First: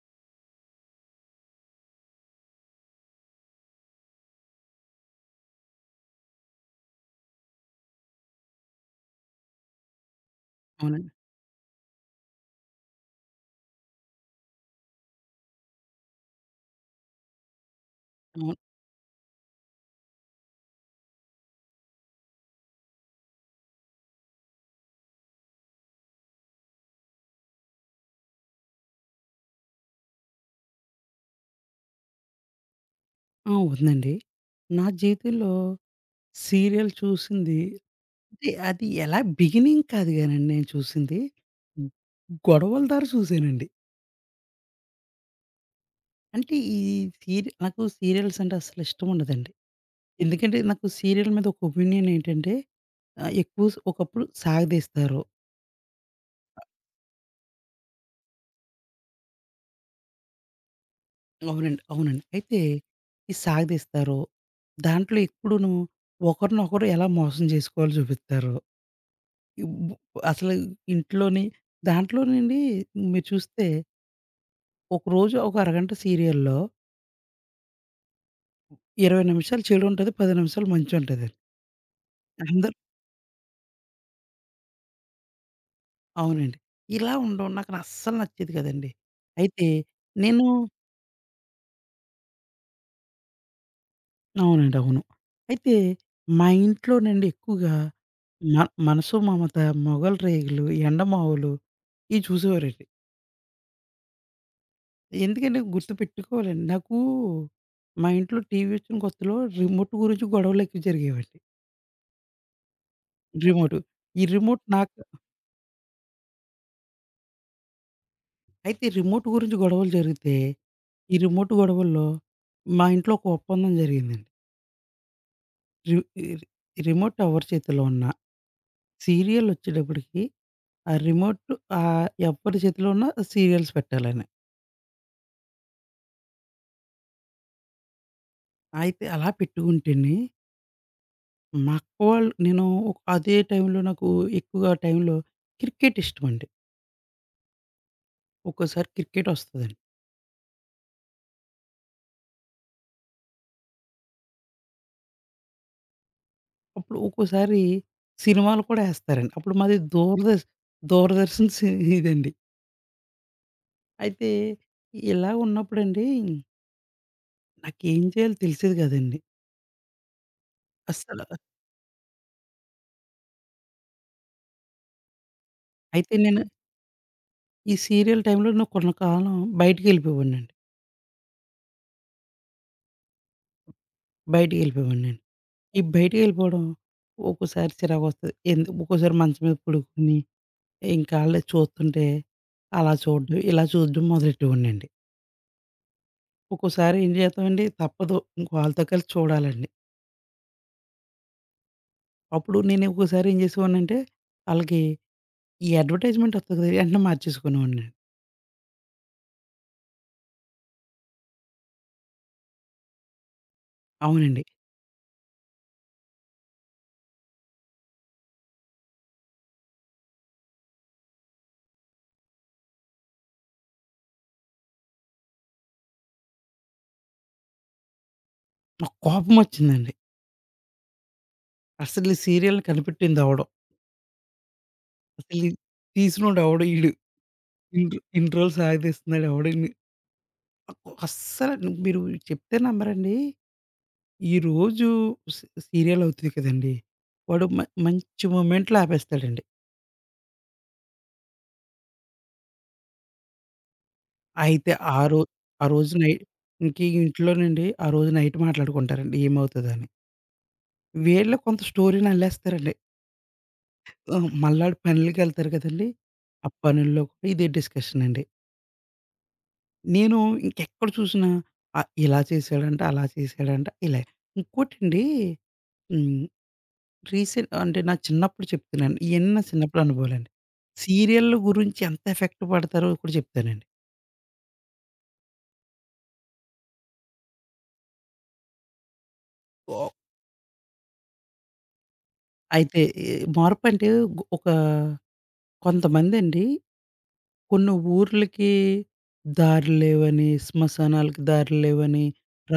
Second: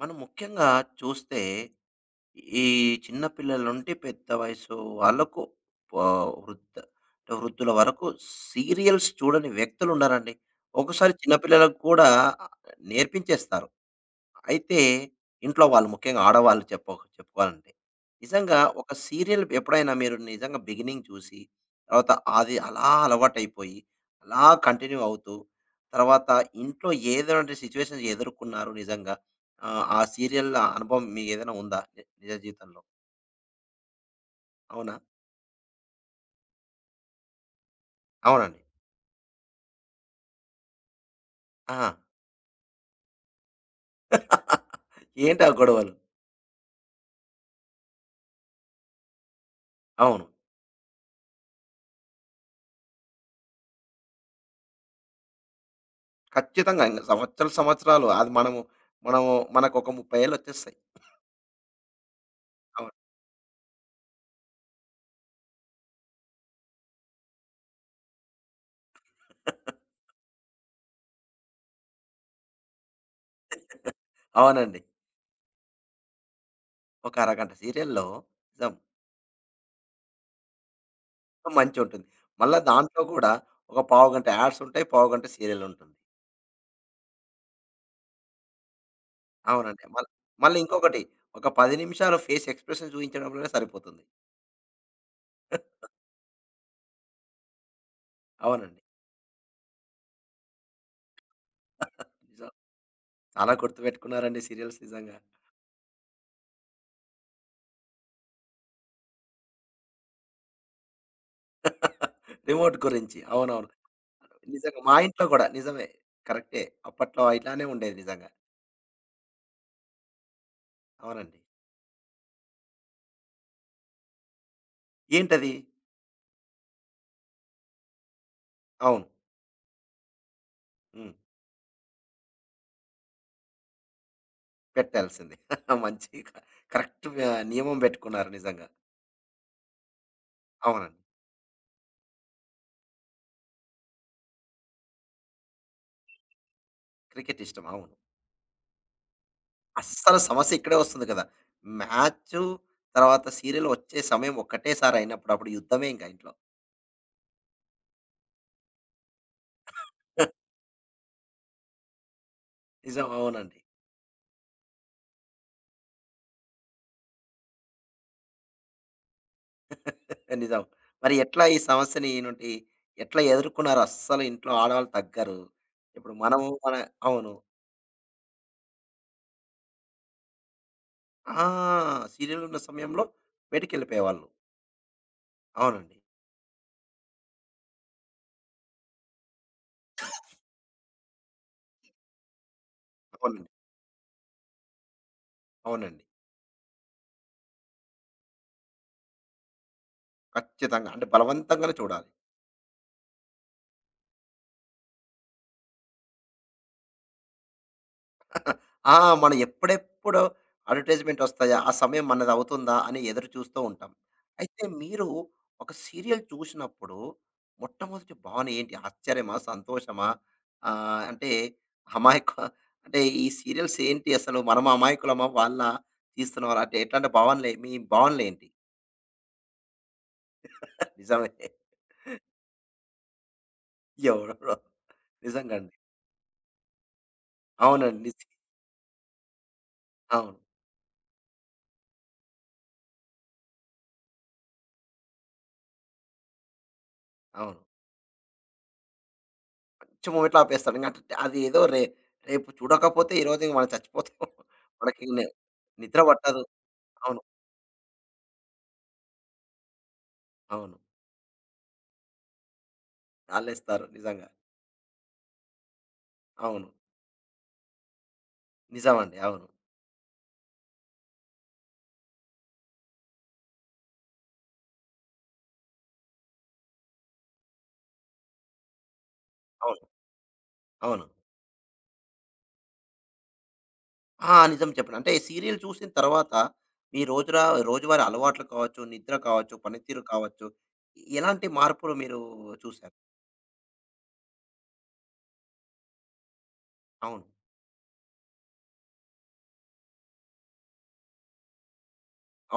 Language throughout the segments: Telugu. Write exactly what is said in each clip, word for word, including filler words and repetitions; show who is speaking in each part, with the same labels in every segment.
Speaker 1: మనం ముఖ్యంగా చూస్తే ఈ చిన్న పిల్లల నుండి పెద్ద వయసు వాళ్ళకు ప- వృద్ధ అంటే వృద్ధుల వరకు సీరియల్స్ చూడని వ్యక్తులు ఉన్నారండి.
Speaker 2: అవునండి.
Speaker 1: ఒకసారి చిన్నపిల్లలకు కూడా నేర్పించేస్తారు. అయితే ఇంట్లో వాళ్ళు ముఖ్యంగా ఆడవాళ్ళు చెప్ప చెప్పుకోవాలంటే.
Speaker 2: అవును.
Speaker 1: నిజంగా ఒక సీరియల్ ఎప్పుడైనా మీరు నిజంగా బిగినింగ్ చూసి, తర్వాత అది అలా అలవాటైపోయి, అలా కంటిన్యూ అవుతూ, తర్వాత ఇంట్లో ఏదోటి సిట్యుయేషన్స్ ఎదుర్కొన్నారు నిజంగా. ఆహ్, ఆ సీరియల్ అనుభవం మీకేదైనా ఉందా? ని నిజ జీవితంలో?
Speaker 2: ఆ! ఉందండి. నా
Speaker 1: అవునా?
Speaker 2: జీవితంలో సీరియల్ చూసింది అంటే
Speaker 1: అవునండి.
Speaker 2: అది ఎలా బిగినింగ్ కాదు గానండి, నేను చూసింది
Speaker 1: ఆ!
Speaker 2: గొడవల దాకా చూసానండి.
Speaker 1: ఏంటి ఆ గొడవలు?
Speaker 2: అంటే ఈ సీరి నాకు సీరియల్స్ అంటే అస్సలు ఇష్టం ఉండదండి.
Speaker 1: అవును.
Speaker 2: ఎందుకంటే నాకు సీరియల్ మీద ఒక ఒపీనియన్ ఏంటంటే ఆహ్, ఎక్కువ స్ ఒకప్పుడు సాగదీస్తారు.
Speaker 1: ఖచ్చితంగా ఇంక సంవత్సరాలు, సంవత్సరాలు అది మనము మనము మనకొక ముప్పై ఏళ్లొచ్చేస్తాయి.
Speaker 2: అవునండి. అవునండి. అయితే
Speaker 1: అవును.
Speaker 2: ఈ సాగదీస్తారు దాంట్లో ఎప్పుడూను ఒకరినొకరు ఎలా మోసం చేసుకోవాలో చూపిత్తారు. బు అసలు ఇంట్లోని దాంట్లోనండి మీరు చూస్తే,
Speaker 1: అవునండి.
Speaker 2: ఒకరోజు ఒక అరగంట సీరియల్‌లో
Speaker 1: ఒక అరగంట సీరియల్‌లో నిజం.
Speaker 2: ఇరవై నిమిషాలు చెడుంటది, పది నిమిషాలు మంచుంటదండి.
Speaker 1: మంచుంటుంది. మళ్ళా
Speaker 2: అందరూ
Speaker 1: దాంట్లో కూడా ఒక పావుగంట యాడ్స్ ఉంటాయి. పావుగంట సీరియల్ ఉంటుంది.
Speaker 2: అవునండి. ఇలా ఉండడం నాకు అస్సలు నచ్చేది కాదండి. అయితే
Speaker 1: అవునండి. మళ్
Speaker 2: నేను
Speaker 1: మళ్ళీ ఇంకొకటి ఒక పది నిమిషాలు ఫేస్ ఎక్స్‌ప్రెషన్ చూయించడంలోనే సరిపోతుంది.
Speaker 2: అవునండి. అవును. అయితే మా ఇంట్లోనండి ఎక్కువగా మ
Speaker 1: అవునండి.
Speaker 2: 'మనసు మమత', 'మొగల్ రేకులు', 'ఎండమావులు' ఇవి
Speaker 1: నిజం.
Speaker 2: చూసేవారండి.
Speaker 1: చాలా గుర్తుపెట్టుకున్నారండి సీరియల్స్ నిజంగా.
Speaker 2: ఎందుకంటే గుర్తుపెట్టుకోవాలండి. నాకు మా ఇంట్లో టీవీ వచ్చిన కొత్తలో రిమోట్ గురించి గొడవలు ఎక్కువ జరిగేవండి.
Speaker 1: రిమోట్ గురించి. అవునవును.
Speaker 2: రిమోట్. ఈ రిమోట్
Speaker 1: నిజంగా మా
Speaker 2: నాకు
Speaker 1: ఇంట్లో కూడా నిజమే. కరెక్టే. అప్పట్లో ఇట్లానే ఉండేది నిజంగా.
Speaker 2: అయితే రిమోట్ గురించి గొడవలు జరిగితే, ఈ
Speaker 1: అవునండి.
Speaker 2: రిమోట్ గొడవల్లో మా ఇంట్లో ఒక ఒప్పందం జరిగిందండి.
Speaker 1: ఏంటది?
Speaker 2: రి రి రిమోట్ ఎవరి చేతిలో ఉన్నా,
Speaker 1: అవును.
Speaker 2: సీరియలొచ్చేటప్పటికి ఆ
Speaker 1: హ్మ్.
Speaker 2: రిమోట్ ఆహ్, ఎవ్వరి చేతిలో ఉన్నా సీరియల్స్ పెట్టాలని.
Speaker 1: పెట్టాల్సిందే. మంచి క కరెక్ట్, ఆహ్, నియమం పెట్టుకున్నారు నిజంగా.
Speaker 2: అయితే అలా పెట్టుకుంటేనే
Speaker 1: అవునండి.
Speaker 2: మా అక్క వాళ్ళు నేను ఒక- అదే టైంలో నాకు ఎక్కువగా ఆ టైంలో క్రికెట్ ఇష్టమండి.
Speaker 1: క్రికెట్ ఇష్టం. అవును.
Speaker 2: ఒక్కోసారి క్రికెట్ వస్తదండి.
Speaker 1: అస్సలు సమస్య ఇక్కడే వస్తుంది కదా! మ్యాచు తర్వాత సీరియల్ వచ్చే సమయం ఒక్కటేసారి అయినప్పుడు అప్పుడు యుద్ధమే ఇంక ఇంట్లో.
Speaker 2: అప్పుడు ఒక్కోసారి సినిమాలు కూడా ఏస్తారండి. అప్పుడు మాది దూరదర్శ్ దూరదర్శన్ సి ఇదండి.
Speaker 1: నిజం. అవునండి.
Speaker 2: అయితే ఇలా ఉన్నప్పుడండి నాకేం చేయాలో తెలిసేది కాదండి.
Speaker 1: నిజం. మరి
Speaker 2: అస్సల.
Speaker 1: ఎట్లా ఈ సమస్యని నుండి ఎట్లా ఎదుర్కున్నారు? అస్సలు ఇంట్లో ఆడవాళ్ళు తగ్గరు. ఇప్పుడు
Speaker 2: అయితే నేను
Speaker 1: మనము మన అవును.
Speaker 2: ఈ సీరియల్ టైమ్‌లో నేను కొంతకాలం బయటికెళ్ళిపోయేవాడినండి.
Speaker 1: ఆ! సీరియల్ ఉన్న సమయంలో బయటికెళ్ళిపోయేవాళ్ళు.
Speaker 2: బయటికెళ్ళిపోయేవాడినండి. ఈ
Speaker 1: అవునండి.
Speaker 2: బయటికెళ్ళిపోవడం ఒక్కోసారి చిరాకొస్తది. ఎందు ఒక్కోసారి మంచం మీద పడుకొని ఇంకా ఆళ్ళే చూస్తుంటే అలా చూడడం,
Speaker 1: అవునండి.
Speaker 2: ఇలా చూడడం మొదలెట్టేవాడినండి.
Speaker 1: అవునండి.
Speaker 2: ఒక్కోసారి ఏం చేస్తామండి, తప్పదు. ఇంక వాళ్ళతో కలిసి చూడాలండి.
Speaker 1: ఖచ్చితంగా. అంటే బలవంతంగానే చూడాలి.
Speaker 2: అప్పుడు నేను ఒక్కోసారి ఏం చేసేవాడినంటే, ఆళ్ళకి ఈ అడ్వర్టైజ్‌మెంట్ వస్తది కదా! వెంటనే మార్చేసుకునేవాడినండి.
Speaker 1: ఆ! మనం ఎప్పుడెప్పుడు అడ్వర్టైజ్‌మెంట్ ఒస్తాయా? ఆ సమయం మనది అవుతుందా? అని ఎదురు చూస్తూ ఉంటాం.
Speaker 2: అవునండి.
Speaker 1: అయితే మీరు ఒక సీరియల్ చూసినప్పుడు మొట్టమొదటి భావన ఏంటి? ఆశ్చర్యమా? సంతోషమా? ఆహ్, అంటే అమాయక అంటే ఈ సీరియల్స్ ఏంటి అసలు? మనము అమాయకులమా? వాళ్ళా తీస్తున్నవారా? అంటే ఎట్లాంటి భావనలే మీ భావనలేంటి?
Speaker 2: నాకు కోపమొచ్చిందండి.
Speaker 1: నిజమే.
Speaker 2: అసలు సీరియల్‌ని కనిపెట్టిందెవడో?
Speaker 1: ఎవరో
Speaker 2: అసలు
Speaker 1: నిజంగండి.
Speaker 2: తీసినోడెవడు? ఈడు. ఇన్ని
Speaker 1: అవునండి. నిజ్
Speaker 2: ఇన్ని రోజులు సాగదీస్తున్నాడెవడని,
Speaker 1: అవును.
Speaker 2: నాకు అస్సల, మీరు చెప్తే నమ్మరండి. ఈరోజు సీ సీరియల్ అవుతది కదండీ! వాడు
Speaker 1: అవును.
Speaker 2: మ మంచి మొమెంట్‌లో ఆపేస్తాడండి.
Speaker 1: పిచ్చి మూమెంట్‌లో ఆపేస్తాడు. ఇంక అట్ అది ఏదో రే రేపు చూడకపోతే ఈరోజు ఇంక మనం చచ్చిపోతాం.
Speaker 2: అయితే
Speaker 1: మనకి
Speaker 2: ఆ
Speaker 1: ఇంక
Speaker 2: రో
Speaker 1: నే
Speaker 2: ఆ రోజు
Speaker 1: నిద్ర
Speaker 2: నై
Speaker 1: పట్టదు.
Speaker 2: ఇంక
Speaker 1: అవును.
Speaker 2: ఇంట్లోనండి ఆ రోజు నైట్ మాట్లాడుకుంటారండి ఏమవుతదని.
Speaker 1: అవును.
Speaker 2: వీళ్ళు కొంత స్టోరీని అల్లేస్తారండి.
Speaker 1: ఆళ్ళేస్తారు
Speaker 2: ఆహ్,
Speaker 1: నిజంగా.
Speaker 2: మళ్ళాడు పనులకెళ్తారు కదండీ! ఆ
Speaker 1: అవును.
Speaker 2: పనుల్లో కూడా ఇదే డిస్కషన్ అండి.
Speaker 1: నిజమండి. అవును.
Speaker 2: నేను ఇంకెక్కడ చూసినా ఆహ్, ఇలా చేశాడంట, అలా చేశాడంట, ఇలా. ఇంకోటండి, హ్మ్. రీసెంట్ అంటే, నా చిన్నప్పుడు చెప్తున్నాను. ఇయన్నీ నా చిన్నప్పుడు
Speaker 1: అవును.
Speaker 2: అనుభవాలండి.
Speaker 1: అవును.
Speaker 2: సీరియల్‌ల గురించి ఎంత ఎఫెక్ట్ పడతారో కూడా చెప్తానండి.
Speaker 1: ఆ! నిజం చెప్పండి. అంటే సీరియల్ చూసిన తర్వాత మీ రోజురా రోజువారీ అలవాట్లు కావచ్చు, నిద్ర కావచ్చు,
Speaker 2: ఓహ్!
Speaker 1: పనితీరు కావచ్చు, ఎలాంటి మార్పులు మీరు
Speaker 2: అయితే
Speaker 1: చూసారు?
Speaker 2: ఈ మార్పంటే, ఒక కొంతమందండి
Speaker 1: అవును.
Speaker 2: కొన్ని ఊర్లకి దారులు లేవని, శ్మశానాలకి దారులు లేవని,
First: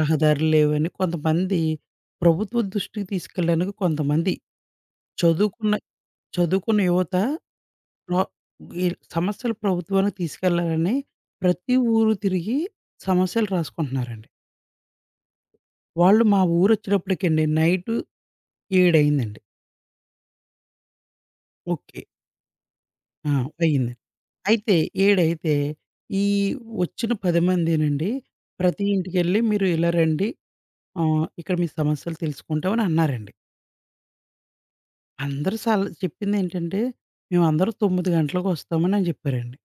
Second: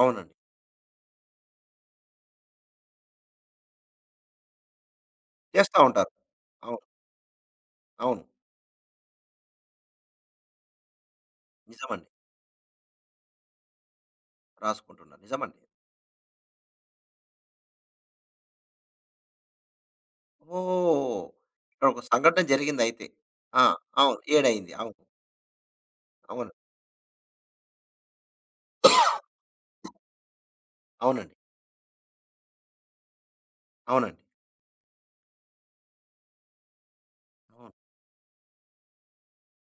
Speaker 1: అవునండి.
Speaker 2: లేవని, కొంతమంది ప్రభుత్వ దృష్టికి తీసుకెళ్ళడానికి కొంతమంది చదువుకున్న
Speaker 1: చేస్తా ఉంటారు. అవును.
Speaker 2: చదువుకున్న యువత ప్ర
Speaker 1: అవును.
Speaker 2: ఈ సమస్యలు ప్రభుత్వానికి తీసుకెళ్లాలని ప్రతి
Speaker 1: నిజమండి.
Speaker 2: ఊరు తిరిగి సమస్యలు రాసుకుంటున్నారండి.
Speaker 1: రాసుకుంటున్నారు. నిజమండి.
Speaker 2: వాళ్ళు మా ఊరొచ్చేటప్పటికండి నైటు ఏడు అయిందండి.
Speaker 1: ఓహ్!
Speaker 2: ఓకే.
Speaker 1: ఇక్కడొక సంఘటన జరిగిందయితే.
Speaker 2: ఆ!
Speaker 1: ఆ!
Speaker 2: అయింది.
Speaker 1: అవును. ఏడయింది.
Speaker 2: అయితే
Speaker 1: అవును.
Speaker 2: ఏడు అయితే ఈ
Speaker 1: అవును.
Speaker 2: వచ్చిన పది మందేనండి ప్రతి ఇంటికెళ్ళి, మీరు ఇలా రండి, ఆహ్,
Speaker 1: అవునండి.
Speaker 2: ఇక్కడ మీ సమస్యలు తెలుసుకుంటామని అన్నారండి.
Speaker 1: అవునండి.
Speaker 2: అందరూ సల చెప్పిందేంటంటే,
Speaker 1: అవును.
Speaker 2: మేమందరూ తొమ్మిది గంటలకొస్తామని అని చెప్పారండి.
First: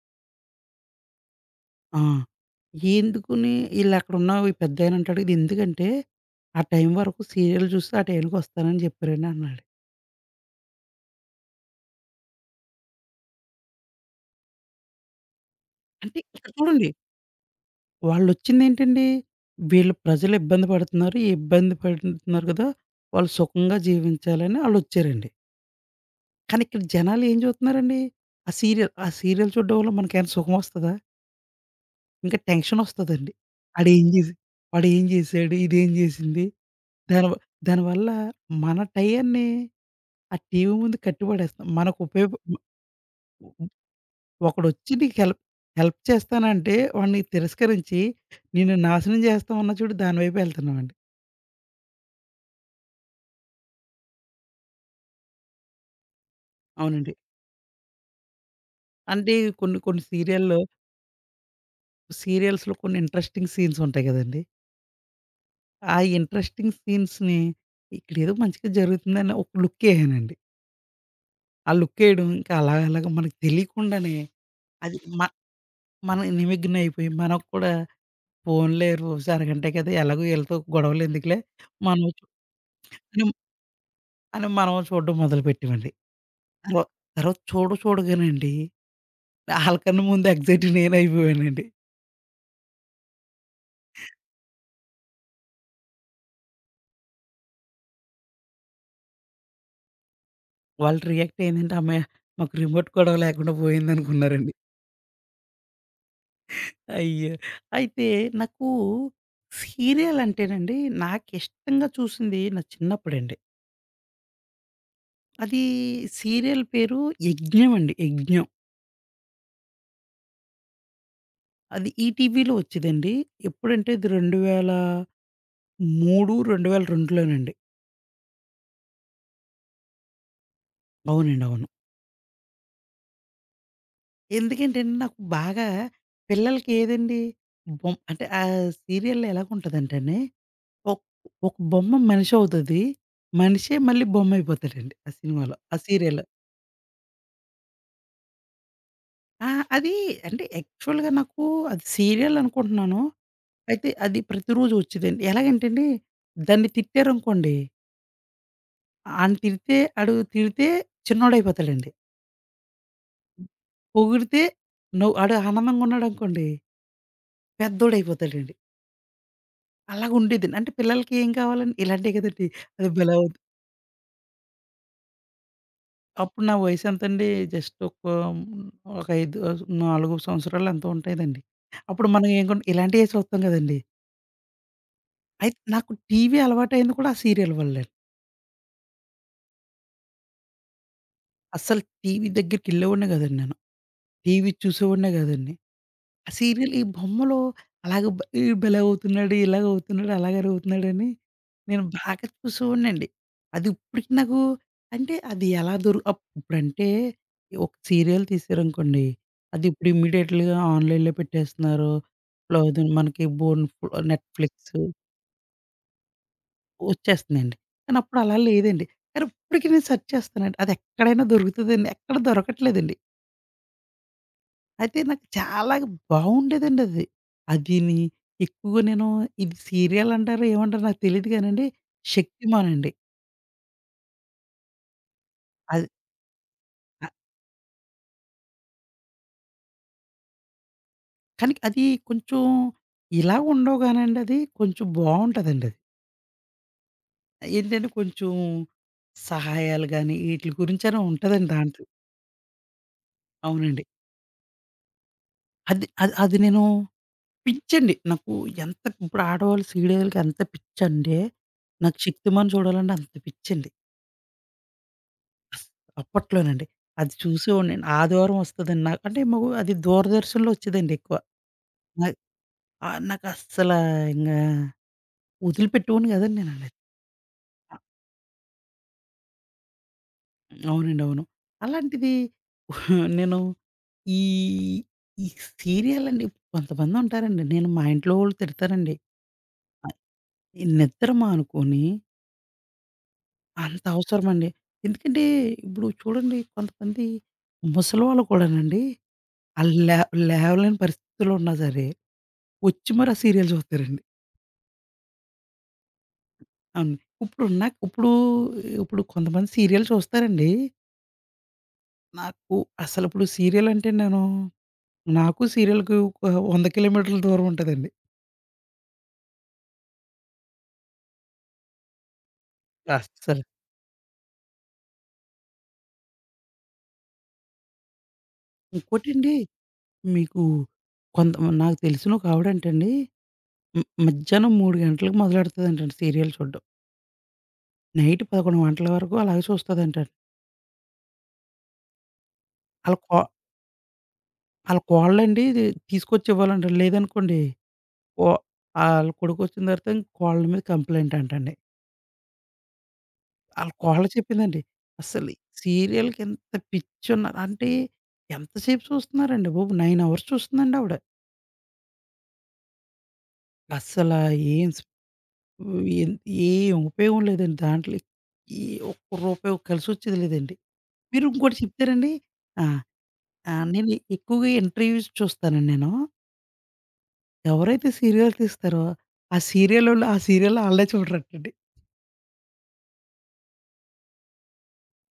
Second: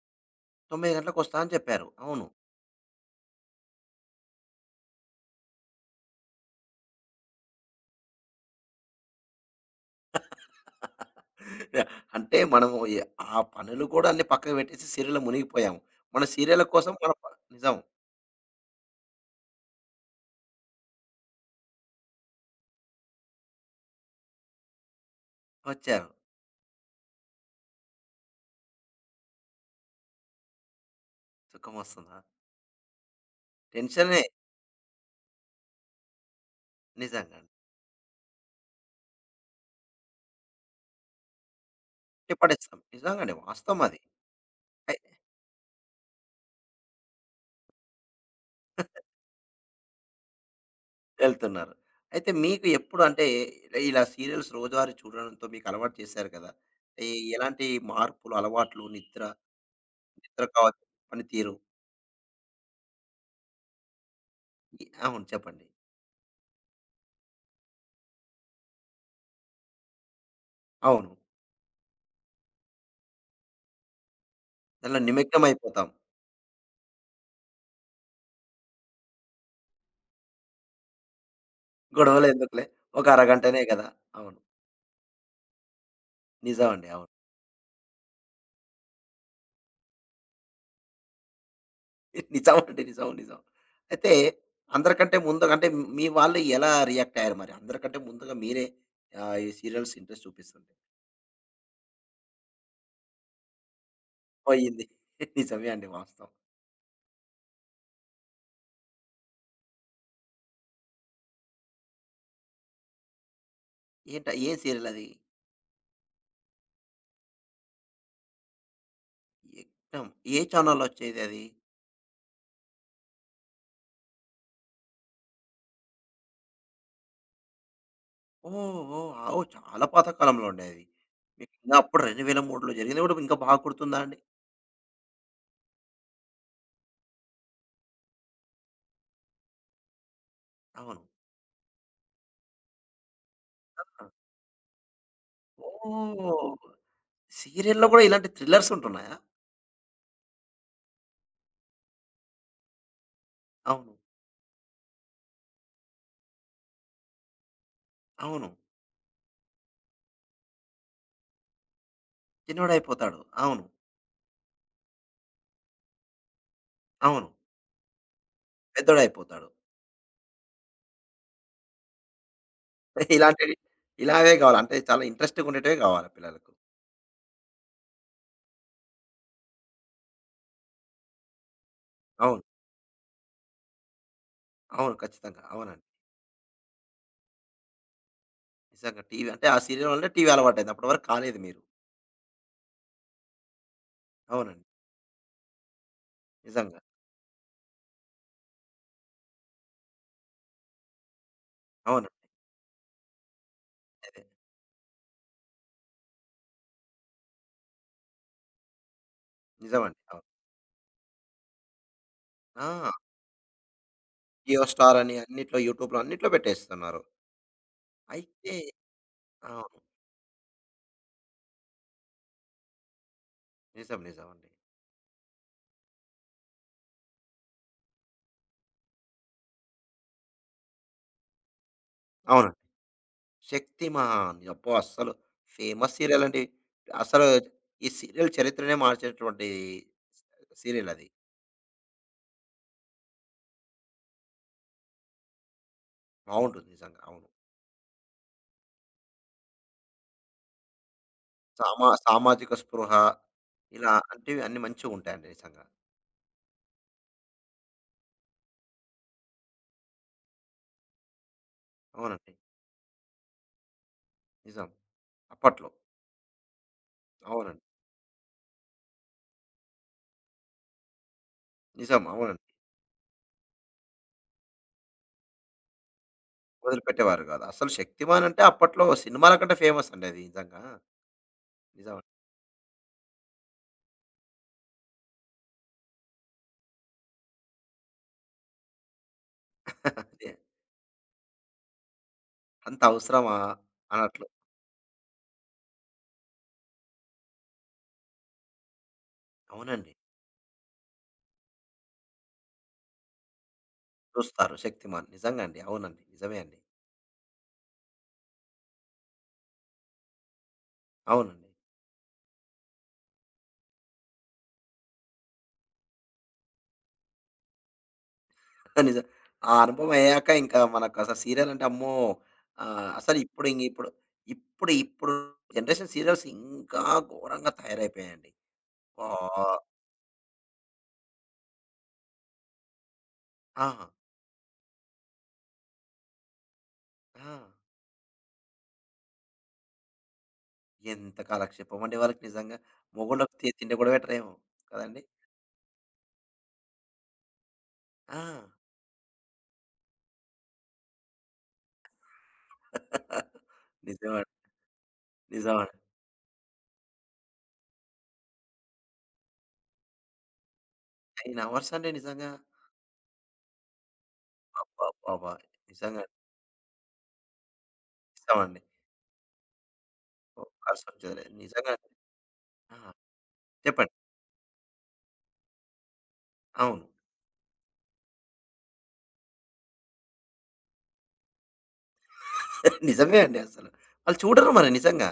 Speaker 1: తొమ్మిది గంటలకొస్తా అని చెప్పారు.
Speaker 2: ఆ!
Speaker 1: అవును.
Speaker 2: ఎందుకుని ఈళ్ళక్కడున్న ఈ పెద్దాయన అంటాడు, "ఇదెందుకంటే, ఆ టైం వరకు సీరియల్ చూసి ఆ టైంకొస్తానని చెప్పారండి" అన్నాడు.
Speaker 1: అంటే మనము ఎ ఆ పనులు కూడా అన్ని పక్కకు పెట్టేసి సీరియల్‌లో మునిగిపోయాము.
Speaker 2: అంటే
Speaker 1: మన
Speaker 2: ఇక్కడ
Speaker 1: సీరియల్‌ల
Speaker 2: చూడండి,
Speaker 1: కోసం మన ప నిజం.
Speaker 2: వాళ్ళొచ్చిందేంటండి, వీళ్ళు ప్రజలు ఇబ్బంది పడుతున్నారు, ఈ ఇబ్బంది పడుతున్నారు కదా, వాళ్ళు సుఖంగా జీవించాలని ఆళ్ళొచ్చారండి.
Speaker 1: వచ్చారు.
Speaker 2: కానీ ఇక్కడ జనాలేం చూత్తున్నారండి, ఆ సీరియల్. ఆ సీరియల్ చూడడం వల్ల మనకేమైనా సుఖమొస్తదా?
Speaker 1: సుఖమొస్తుందా?
Speaker 2: ఇంకా టెన్షనొస్తదండి. ఆడేం
Speaker 1: టెన్షనే.
Speaker 2: చేసి వాడేం చేశాడు, ఇదేం చేసింది, దానివ
Speaker 1: నిజంగా.
Speaker 2: దానివల్ల మన టయాన్ని ఆ టీవీ ముందు కట్టిపడేస్తాం. మనకు ఉపయోగ
Speaker 1: కొట్టి పడేస్తాం. నిజంగానే వాస్తవం అది.
Speaker 2: ఒకడొచ్చి
Speaker 1: అయి
Speaker 2: నీకు హెల్ప్ హెల్ప్ చేస్తానంటే వాడిని తిరస్కరించి, నిన్ను నాశనం చేస్తాం అన్నా చూడు దాని వైపే వెళ్తున్నామండి.
Speaker 1: వెళ్తున్నారు. అయితే మీకు ఎప్పుడు అంటే ఇలా సీరియల్స్ రోజువారీ చూడడంతో మీకు అలవాటు చేశారు కదా! ఎ
Speaker 2: అవునండి.
Speaker 1: ఎలాంటి మార్పులు, అలవాట్లు, నిద్ర.
Speaker 2: అంటే కొన్ని కొన్ని
Speaker 1: నిద్ర
Speaker 2: సీరియల్‌లో
Speaker 1: కావచ్చు, పనితీరు.
Speaker 2: సీరియల్స్‌లో కొన్ని ఇంట్రెస్టింగ్ సీన్స్ ఉంటాయి కదండీ!
Speaker 1: ఇ అవును. చెప్పండి.
Speaker 2: ఆ ఇంట్రెస్టింగ్ సీన్స్‌ని ఇక్కడేదో మంచిగా జరుగుతుందని ఒక లుక్కేయానండి.
Speaker 1: అవును.
Speaker 2: ఆ లుక్కేయడం ఇంకా అలా అలాగా మనకు తెలియకుండానే అది
Speaker 1: దాంట్లో
Speaker 2: మ
Speaker 1: నిమగ్నమైపోతాం.
Speaker 2: మనం నిమగ్నం అయిపోయి మనకు కూడా, పోన్లే రోజు అరగంటే కదా, ఎలాగో ఈళ్ళతో గొడవలెందుకులే మనం
Speaker 1: గొడవలెందుకులే, ఒక అరగంటనే గదా! అవును.
Speaker 2: అని మనం చూడడం మొదలుపెట్టామండి. మొ
Speaker 1: నిజమండి. అవును.
Speaker 2: తర్వాత చూడ చూడగానండి ఆళ్ళకన్నా ముందు ఎక్సైట్ నేనయిపోయానండి.
Speaker 1: నిజమండి. నిజం. నిజం. అయితే అందరికంటే ముందుగా అంటే మీ వాళ్ళు ఎలా రియాక్ట్ అయ్యారు మరి? అందరికంటే ముందుగా మీరే ఆహ్, ఈ సీరియల్స్ ఇంట్రెస్ట్ చూపిస్తుంటే.
Speaker 2: వాళ్ళ రియాక్ట్ ఏందంటే, "అమ్మయ్య! మాకు రిమోట్ కూడా లేకుండా పోయిందనుకున్నారండి."
Speaker 1: పోయింది. నిజమే అండి వాస్తవం.
Speaker 2: అయ్యో! అయితే నాకు సీరియల్ అంటేనండి నాకిష్టంగా చూసింది నా చిన్నప్పుడండి.
Speaker 1: ఏంట ఏం సీరియల్ అది?
Speaker 2: అది సీరియల్ పేరు 'యజ్ఞం' అండి, 'యజ్ఞం.'
Speaker 1: యజ్ఞం. ఏ ఛానెల్‌లో వచ్చేదది?
Speaker 2: అది ఈటీవీలో వచ్చేదండి. ఎప్పుడంటే ఇది రెండు వేల మూడు, 2002లోనండి.
Speaker 1: ఓహ్! ఓహ్! ఆ! ఓహ్! చాలా పాత కాలంలో అండి అది.
Speaker 2: అవునండి. అవును.
Speaker 1: మీకింకా అప్పుడు 2003లో జరిగింది గూడా ఇంకా బాగా గుర్తుందా అండి?
Speaker 2: ఎందుకంటేండి నాకు బాగా పిల్లలకి ఏదండి బొమ్ అంటే ఆ సీరియల్‌లో ఎలాగుంటదంటేనే,
Speaker 1: అవును.
Speaker 2: ఒక్ ఒక బొమ్మ మనిషి అవుతది. మనిషే మళ్ళీ బొమ్మ అయిపోతాడండి ఆ సినిమాలో, ఆ సీరియల్‌లో.
Speaker 1: ఓహ్! సీరియల్‌లో గూడా ఇలాంటి థ్రిల్లర్స్ ఉంటున్నాయా?
Speaker 2: ఆ! అది అంటే యాక్చువల్‌గా నాకు అది సీరియల్ అనుకుంటున్నాను. అయితే
Speaker 1: అవును.
Speaker 2: అది ప్రతిరోజు వచ్చేదండి. ఎలాగంటేండి, దాన్ని తిట్టారనుకోండి,
Speaker 1: అవును.
Speaker 2: ఆడిని తిడితే ఆడు తిడితే చిన్నోడయిపోతాడండి.
Speaker 1: చిన్నోడయిపోతాడు. అవును.
Speaker 2: పొగిడితే నవ్వు ఆడు ఆనందంగా ఉన్నాడనుకోండి,
Speaker 1: అవును.
Speaker 2: పెద్దోడయిపోతాడండి.
Speaker 1: పెద్దోడయిపోతాడు.
Speaker 2: అలాగుండేది. అంటే పిల్లలకి ఏం కావాలండి? ఇలాంటియి కదండీ! అది భలే అవుద్ది.
Speaker 1: ఇలాంటివి ఇలాగే గావాలి. అంటే చాలా ఇంట్రెస్టింగ్‌గా ఉండేటివే గావాలి పిల్లలకు.
Speaker 2: అప్పుడు నా వయసెంతండి? జస్ట్ ఒక ఒక అయిదు ఆహ్, నాలుగు సంవత్సరాలు ఎంతో ఉంటాయిదండి. అప్పుడు మనం
Speaker 1: అవును.
Speaker 2: ఏం కొన్ ఇలాంటియే చూస్తాం కదండీ!
Speaker 1: అవును. ఖచ్చితంగా.
Speaker 2: అయితే
Speaker 1: అవునండి.
Speaker 2: నాకు టీవీ అలవాటయింది కూడా ఆ సీరియల్ వల్లే.
Speaker 1: నిజంగా టీవీ అంటే ఆ సీరియల్ వల్లే టీవీ అలవాటయింది. అప్పటి వరకు కాలేదు మీరు.
Speaker 2: అస్సలు టీవీ దగ్గరికెళ్ళేవాడినే కాదండి నేను. టీవీ
Speaker 1: అవునండి.
Speaker 2: చూసేవాడినే కాదండి. ఆ సీరియల్
Speaker 1: నిజంగా.
Speaker 2: ఈ బొమ్మలో అలాగ బ ఈడు భలేవావుతున్నాడు, ఇలాగవుతున్నాడు, అలాగరవుతున్నాడని నేను బాగా
Speaker 1: అవునండి.
Speaker 2: చూసేవాడినండి. అది ఇప్పటికి
Speaker 1: అదే.
Speaker 2: నాకు, అంటే అది ఎలా దొరు అప్ ఇప్పుడంటే ఒక సీరియల్ తీశారనుకోండి, అది ఇప్పుడు
Speaker 1: నిజమండి. అవును.
Speaker 2: ఇమ్మీడియేట్‌లీగా ఆన్‌లైన్‌లో పెట్టేస్తున్నారు. లేదు
Speaker 1: ఆ!
Speaker 2: మనకి బోన్
Speaker 1: జియో
Speaker 2: నెట్‌ఫ్లిక్స్
Speaker 1: స్టార్ అని అన్నిట్లో యూట్యూబ్‌లో అన్నిట్లో పెట్టేస్తున్నారు.
Speaker 2: వచ్చేస్తుందండి. కానీ అప్పుడు అలా
Speaker 1: అయితే
Speaker 2: లేదండి. కానీ ఇప్పటికి
Speaker 1: అవును.
Speaker 2: నేను సెర్చ్ చేస్తానండి. అది ఎక్కడైనా దొరుకుతదండి. ఎక్కడ దొరకట్లేదండి.
Speaker 1: నిజం. నిజమండి.
Speaker 2: అయితే నాకు చాలా బావుండేదండది. అదిని ఎక్కువగా నేను ఇది సీరియల్ అంటారో ఏమంటారో నాకు తెలీదు గానండి,
Speaker 1: అవును.
Speaker 2: 'శక్తిమాన్' అండి.
Speaker 1: శక్తిమాన్. అబ్బో! అస్సలు
Speaker 2: అది
Speaker 1: ఫేమస్ సీరియల్ అండి.
Speaker 2: ఆహ్,
Speaker 1: అసలు ఈ సీరియల్ చరిత్రనే మార్చేటువంటి సీరియల్ అది.
Speaker 2: కానీ అది కొంచెం ఇలా ఉండవు గానండి, అది కొంచెం బావుంటదండది.
Speaker 1: బావుంటుంది నిజంగా. అవును.
Speaker 2: ఏంటంటే కొంచెం సహాయాలు గాని ఈట్లి గురించైనా ఉంటదండి దాంట్లో.
Speaker 1: సామా సామాజిక స్పృహ
Speaker 2: అవునండి.
Speaker 1: ఇలా అంటివి అన్నీ మంచిగుంటాయండి నిజంగా.
Speaker 2: అది అది అది నేను పిచ్చండి. నాకు ఎంత, ఇప్పుడు ఆడవాళ్ళు సీరియల్‌కి ఎంత పిచ్చంటే, నాకు
Speaker 1: అవునండి.
Speaker 2: 'శక్తిమాన్' చూడాలంటే అంత పిచ్చండి.
Speaker 1: నిజం. అప్పట్లో.
Speaker 2: అప్పట్లోనండి. అది
Speaker 1: అవునండి.
Speaker 2: చూసేవాడినండి. ఆదివారం వస్తదండి నాకు. అంటే మాకు అది దూరదర్శన్‌లో వచ్చేదండి ఎక్కువ.
Speaker 1: నిజం.
Speaker 2: నాక్
Speaker 1: అవునండి.
Speaker 2: ఆహ్, నాకస్సలా ఇంగా వదిలిపెట్టేవాడిని కాదండి నేనది.
Speaker 1: వదిలిపెట్టేవారు కాదు. అసలు
Speaker 2: అ
Speaker 1: 'శక్తిమాన్' అంటే అప్పట్లో సినిమాల కంటే ఫేమస్ అండి అది నిజంగా.
Speaker 2: అవునండి. అవును.
Speaker 1: నిజం.
Speaker 2: అలాంటిది నేను ఈ, ఈ సీరియలండి కొంతమందుంటారండి. నేను మా ఇంట్లో వాళ్ళు తిడతారండి.
Speaker 1: అదే.
Speaker 2: ఈ నిద్ర మానుకొని
Speaker 1: అంత అవసరమా?
Speaker 2: అంత
Speaker 1: అన్నట్లు.
Speaker 2: అవసరమండి. ఎందుకంటే ఇప్పుడు చూడండి, కొంతమంది ముసలోళ్ళు కూడానండి, ఆళ్ళు
Speaker 1: అవునండి.
Speaker 2: లే లేవలేని పరిస్థితుల్లో ఉన్నా సరే వచ్చి మరి ఆ సీరియల్ చూస్తారండి.
Speaker 1: చూస్తారు 'శక్తిమాన్.' నిజంగా అండి. అవునండి. నిజమే అండి.
Speaker 2: అవును. ఇప్పుడున్న ఇప్పుడు ఇప్పుడు కొంతమంది సీరియల్ చూస్తారండి.
Speaker 1: అవునండి.
Speaker 2: నాకు అసలిప్పుడు సీరియల్ అంటే నేను, నాకు సీరియల్‌కి ఒక వంద కిలోమీటర్ల దూరం ఉంటదండి.
Speaker 1: నిజం. ఆ అనుభవం అయ్యాక ఇంకా మనకసలు సీరియలంటే అమ్మో! ఆహ్,
Speaker 2: అస్
Speaker 1: అసలు
Speaker 2: అసలు.
Speaker 1: ఇప్పుడు ఇంగ ఇప్పుడు, ఇప్పుడు ఇప్పుడు జనరేషన్ సీరియల్స్ ఇంకా ఘోరంగా తయారైపోయాయండి. వా
Speaker 2: ఇంకోటండి, మీకు కొంత, నాకు తెలిసిన ఒక ఆవిడంటండి
Speaker 1: ఆ!
Speaker 2: మ్ మధ్యాహ్నం మూడు గంటలకు మొదలెడతదంటండి సీరియల్ చూడడం.
Speaker 1: ఆ!
Speaker 2: నైట్ పదకొండు గంటల వరకు అలాగే చూస్తదంటండి.
Speaker 1: ఎంత కాలక్షేపం అండి వాళ్ళకి నిజంగా.
Speaker 2: ఆళ్ళ కో
Speaker 1: మొగోళ్ళకి తి తిండి కూడా పెట్టరేమో
Speaker 2: ఆళ్ళ
Speaker 1: కదండీ!
Speaker 2: కోడలండి తీసుకొచ్చి ఇవ్వాలంటండి. లేదనుకోండి,
Speaker 1: ఆ!
Speaker 2: ఓ ఆళ్ళ కొడుకొచ్చిన తర్వాత ఇంక కోడల మీద కంప్లెయింట్ అంటండి. ఆళ్ళ కోడలు
Speaker 1: నిజమండి.
Speaker 2: చెప్పిందండి. అసలు
Speaker 1: నిజమండి.
Speaker 2: సీరియల్‌కి ఇంత పిచ్చున్నారు. అంటే ఎంతసేపు చూస్తున్నారండి బాబు! తొమ్మిది అవర్స్ చూస్తుందండి ఆవిడ.
Speaker 1: తొమ్మిది అవర్స్ అండి నిజంగా.
Speaker 2: అస్సలా ఏం స్
Speaker 1: అబ్బబ్బబ్బా! నిజంగా
Speaker 2: ఏం ఏం ఉపయోగం లేదండి దాంట్లో.
Speaker 1: నిజమండి.
Speaker 2: ఈ ఒక్క రూపాయి కలిసొచ్చేది
Speaker 1: ఓ
Speaker 2: లేదండి.
Speaker 1: కలిసొచ్చేది
Speaker 2: మీరు ఇంకోటి
Speaker 1: నిజంగా.
Speaker 2: చెప్తారండి. ఆ!
Speaker 1: ఆ!
Speaker 2: ఆహ్, నేను
Speaker 1: చెప్పండి.
Speaker 2: ఎక్కువగా ఇంటర్వ్యూస్ చూస్తానండి నేను.
Speaker 1: అవును.
Speaker 2: ఎవరైతే సీరియల్ తీస్తారో, ఆ సీరియలోళ్ళు ఆ సీరియల్ ఆళ్ళే చూడరటండి.
Speaker 1: నిజమే అండి అసలు. వాళ్ళు చూడరు మరి నిజంగా.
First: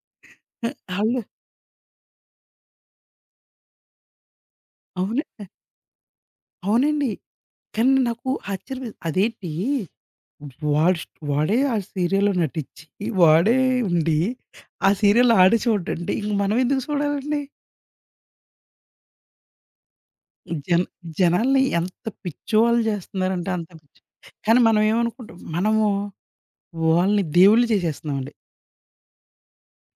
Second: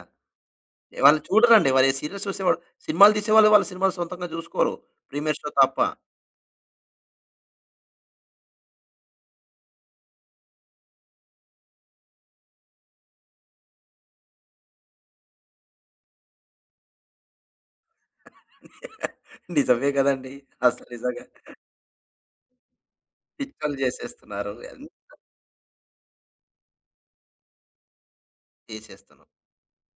Speaker 1: వాళ్ళు
Speaker 2: ఆళ్ళు
Speaker 1: చూడరండి. మరి సీరియల్స్ చూసేవాళ్ళు సినిమాలు తీసేవాళ్ళు వాళ్ళు సినిమాలు సొంతంగా చూసుకోరు.
Speaker 2: అవును.
Speaker 1: ప్రీమియర్ షో తప్ప.
Speaker 2: అవునండి. కానీ నాకు ఆశ్చర్యమేసి అదేంటి, వాడు స్ట్ వాడే ఆ సీరియల్‌లో నటిచ్చి, వాడే ఉండి, ఆ సీరియల్ ఆడే చూడండి. ఇంక మనం ఎందుకు చూడాలండి?
Speaker 1: నిజమే గదండీ!
Speaker 2: జన
Speaker 1: అసలు నిజంగా
Speaker 2: జనాల్ని ఎంత పిచ్చోళ్ళు చేస్తున్నారంటే అంత
Speaker 1: పిచ్చోళ్ళు
Speaker 2: పిచ్చి.
Speaker 1: చేసేస్తున్నారు.
Speaker 2: కానీ మనం
Speaker 1: అన్నీ
Speaker 2: ఏమనుకుంటాం, మనము వాళ్ళని దేవుళ్ళు చేసేస్తున్నామండి.
Speaker 1: చేసేస్తున్నాం.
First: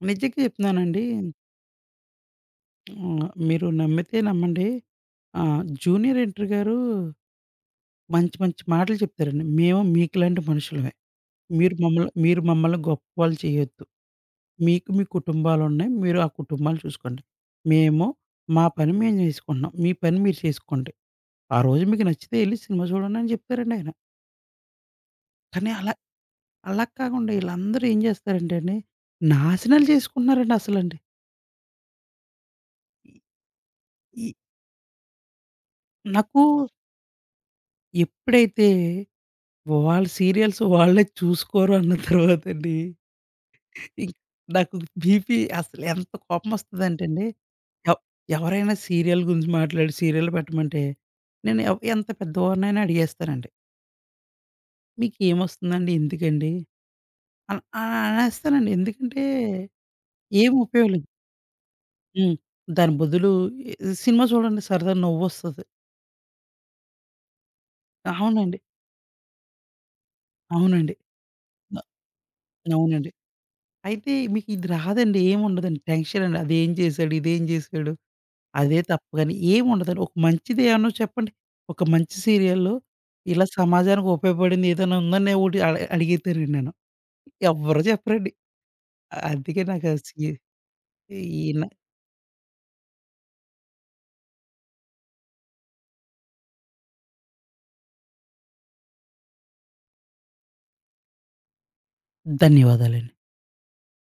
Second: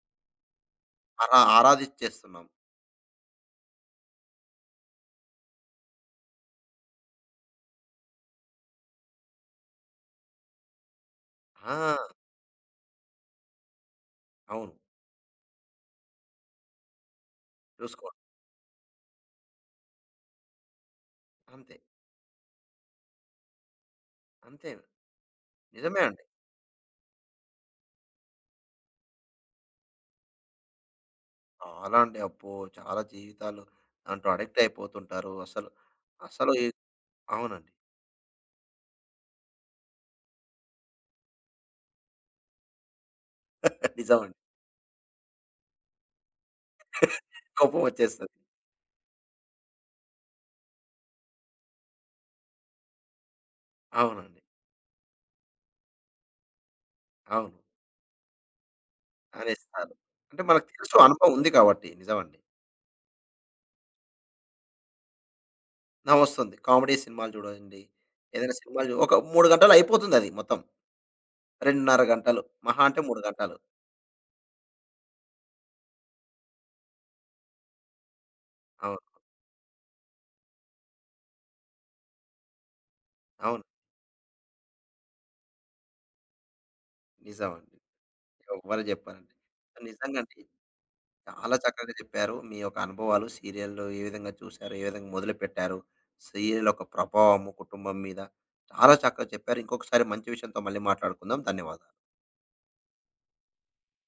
Speaker 2: నిజంగా చెప్తున్నానండి.
Speaker 1: ఆరా ఆరాధిచ్చేస్తున్నాం.
Speaker 2: ఆహ్, మీరు నమ్మితే నమ్మండి. ఆహ్, జూనియర్ ఎన్‌టిఆర్ గారు మంచి మంచి మాటలు చెప్తారండి. మేము మీకులాంటి మనుషులమే. మీరు
Speaker 1: ఆ!
Speaker 2: మమ్మల్ని మీరు మమ్మల్ని గొప్పవాళ్ళు చేయొద్దు.
Speaker 1: అవును.
Speaker 2: మీకు మీ కుటుంబాలున్నాయి. మీరు ఆ కుటుంబాలు చూసుకోండి. మేము
Speaker 1: చూసుకోవడం.
Speaker 2: మా పని మేము జేసుకుంటున్నాం. మీ పని మీరు చేసుకోండి. ఆ
Speaker 1: అంతే.
Speaker 2: రోజు మీకు నచ్చితే ఎళ్లి సినిమా చూడండి అని చెప్తారండి ఆయన.
Speaker 1: అంతే.
Speaker 2: కానీ అలా
Speaker 1: నిజమే అండి.
Speaker 2: అలా కాకుండా ఈళ్ళందరూ ఏం జేస్తారంటే అండి, నాశనాలు చేసుకుంటున్నారండి అసలండి.
Speaker 1: చాలా అండి. అబ్బో! చాలా జీవితాలు దాంట్లో
Speaker 2: ఈ
Speaker 1: అడిక్ట్ అయిపోతుంటారు. అసలు,
Speaker 2: నాకు
Speaker 1: అసలు ఈ అవునండి.
Speaker 2: ఎప్పుడైతే వాళ్ళ సీరియల్స్ వాళ్ళే చూసుకోరు అన్న తర్వాతండి, ఇంక
Speaker 1: నిజమండి.
Speaker 2: నాకు బీపీ అసలు ఎంత కోపమొస్తదంటే అండి,
Speaker 1: కోపం
Speaker 2: ఎవ్
Speaker 1: వచ్చేస్తది.
Speaker 2: ఎవరైనా సీరియల్ గురించి మాట్లాడి సీరియల్ పెట్టమంటే, నేను ఎవ్ ఎంత పెద్దవాడినైనా అడిగేస్తానండి.
Speaker 1: అవునండి.
Speaker 2: "మీకేమొస్తుందండి? ఎందుకండి?"
Speaker 1: అవును.
Speaker 2: అన్ అని అనేస్తానండి. ఎందుకంటే,
Speaker 1: అనేస్తారు. అంటే
Speaker 2: ఏం
Speaker 1: మనకు
Speaker 2: ఉపయోగం
Speaker 1: తెలుసు
Speaker 2: లేదు.
Speaker 1: అనుభవం ఉంది కాబట్టి.
Speaker 2: హ్మ్.
Speaker 1: నిజమండి.
Speaker 2: దాని బదులు ఎ సినిమా చూడండి, సరదా, నవ్వొస్తది.
Speaker 1: ఆ! వస్తుంది. కామెడీ సినిమాలు చూడండి. ఏదైనా
Speaker 2: అవునండి.
Speaker 1: సినిమాలు చూ ఒక మూడు గంటలు అయిపోతుందది మొత్తం.
Speaker 2: అవునండి.
Speaker 1: రెండున్నర గంటలు.
Speaker 2: న
Speaker 1: మహా అంటే
Speaker 2: అవునండి.
Speaker 1: మూడు గంటలు.
Speaker 2: అయితే, మీకిది రాదండి. ఏముండదండి. టెన్షన్ అండి. అదేం చేశాడు? ఇదేం చేశాడు? అదే తప్పు
Speaker 1: అవును.
Speaker 2: గాని ఏముండదండి. ఒక మంచిదేమన్నా చెప్పండి. ఒక మంచి సీరియల్లు ఇలా
Speaker 1: అవును.
Speaker 2: సమాజానికి ఉపయోగపడింది ఏదైనా ఉందని నేను ఒకటి అడ అడిగితేనండి నేను.
Speaker 1: నిజమండి.
Speaker 2: ఎవ్వరు చెప్పరండి.
Speaker 1: ఎవ్వరు చెప్పరండి.
Speaker 2: అందుకే నాకు ఆ సీ
Speaker 1: నిజంగండి. చాలా
Speaker 2: ఈన
Speaker 1: చక్కగా చెప్పారు. మీ యొక్క అనుభవాలు సీరియల్‌లు ఏ విధంగా చూసారు? ఏ విధంగా మొదలుపెట్టారు? సీరియల్ యొక్క ప్రభావము కుటుంబం మీద చాలా చక్కగా చెప్పారు. ఇంకొకసారి మంచి విషయంతో మళ్ళీ మాట్లాడుకుందాం. ధన్యవాదాలు.
Speaker 2: ధన్యవాదాలండి.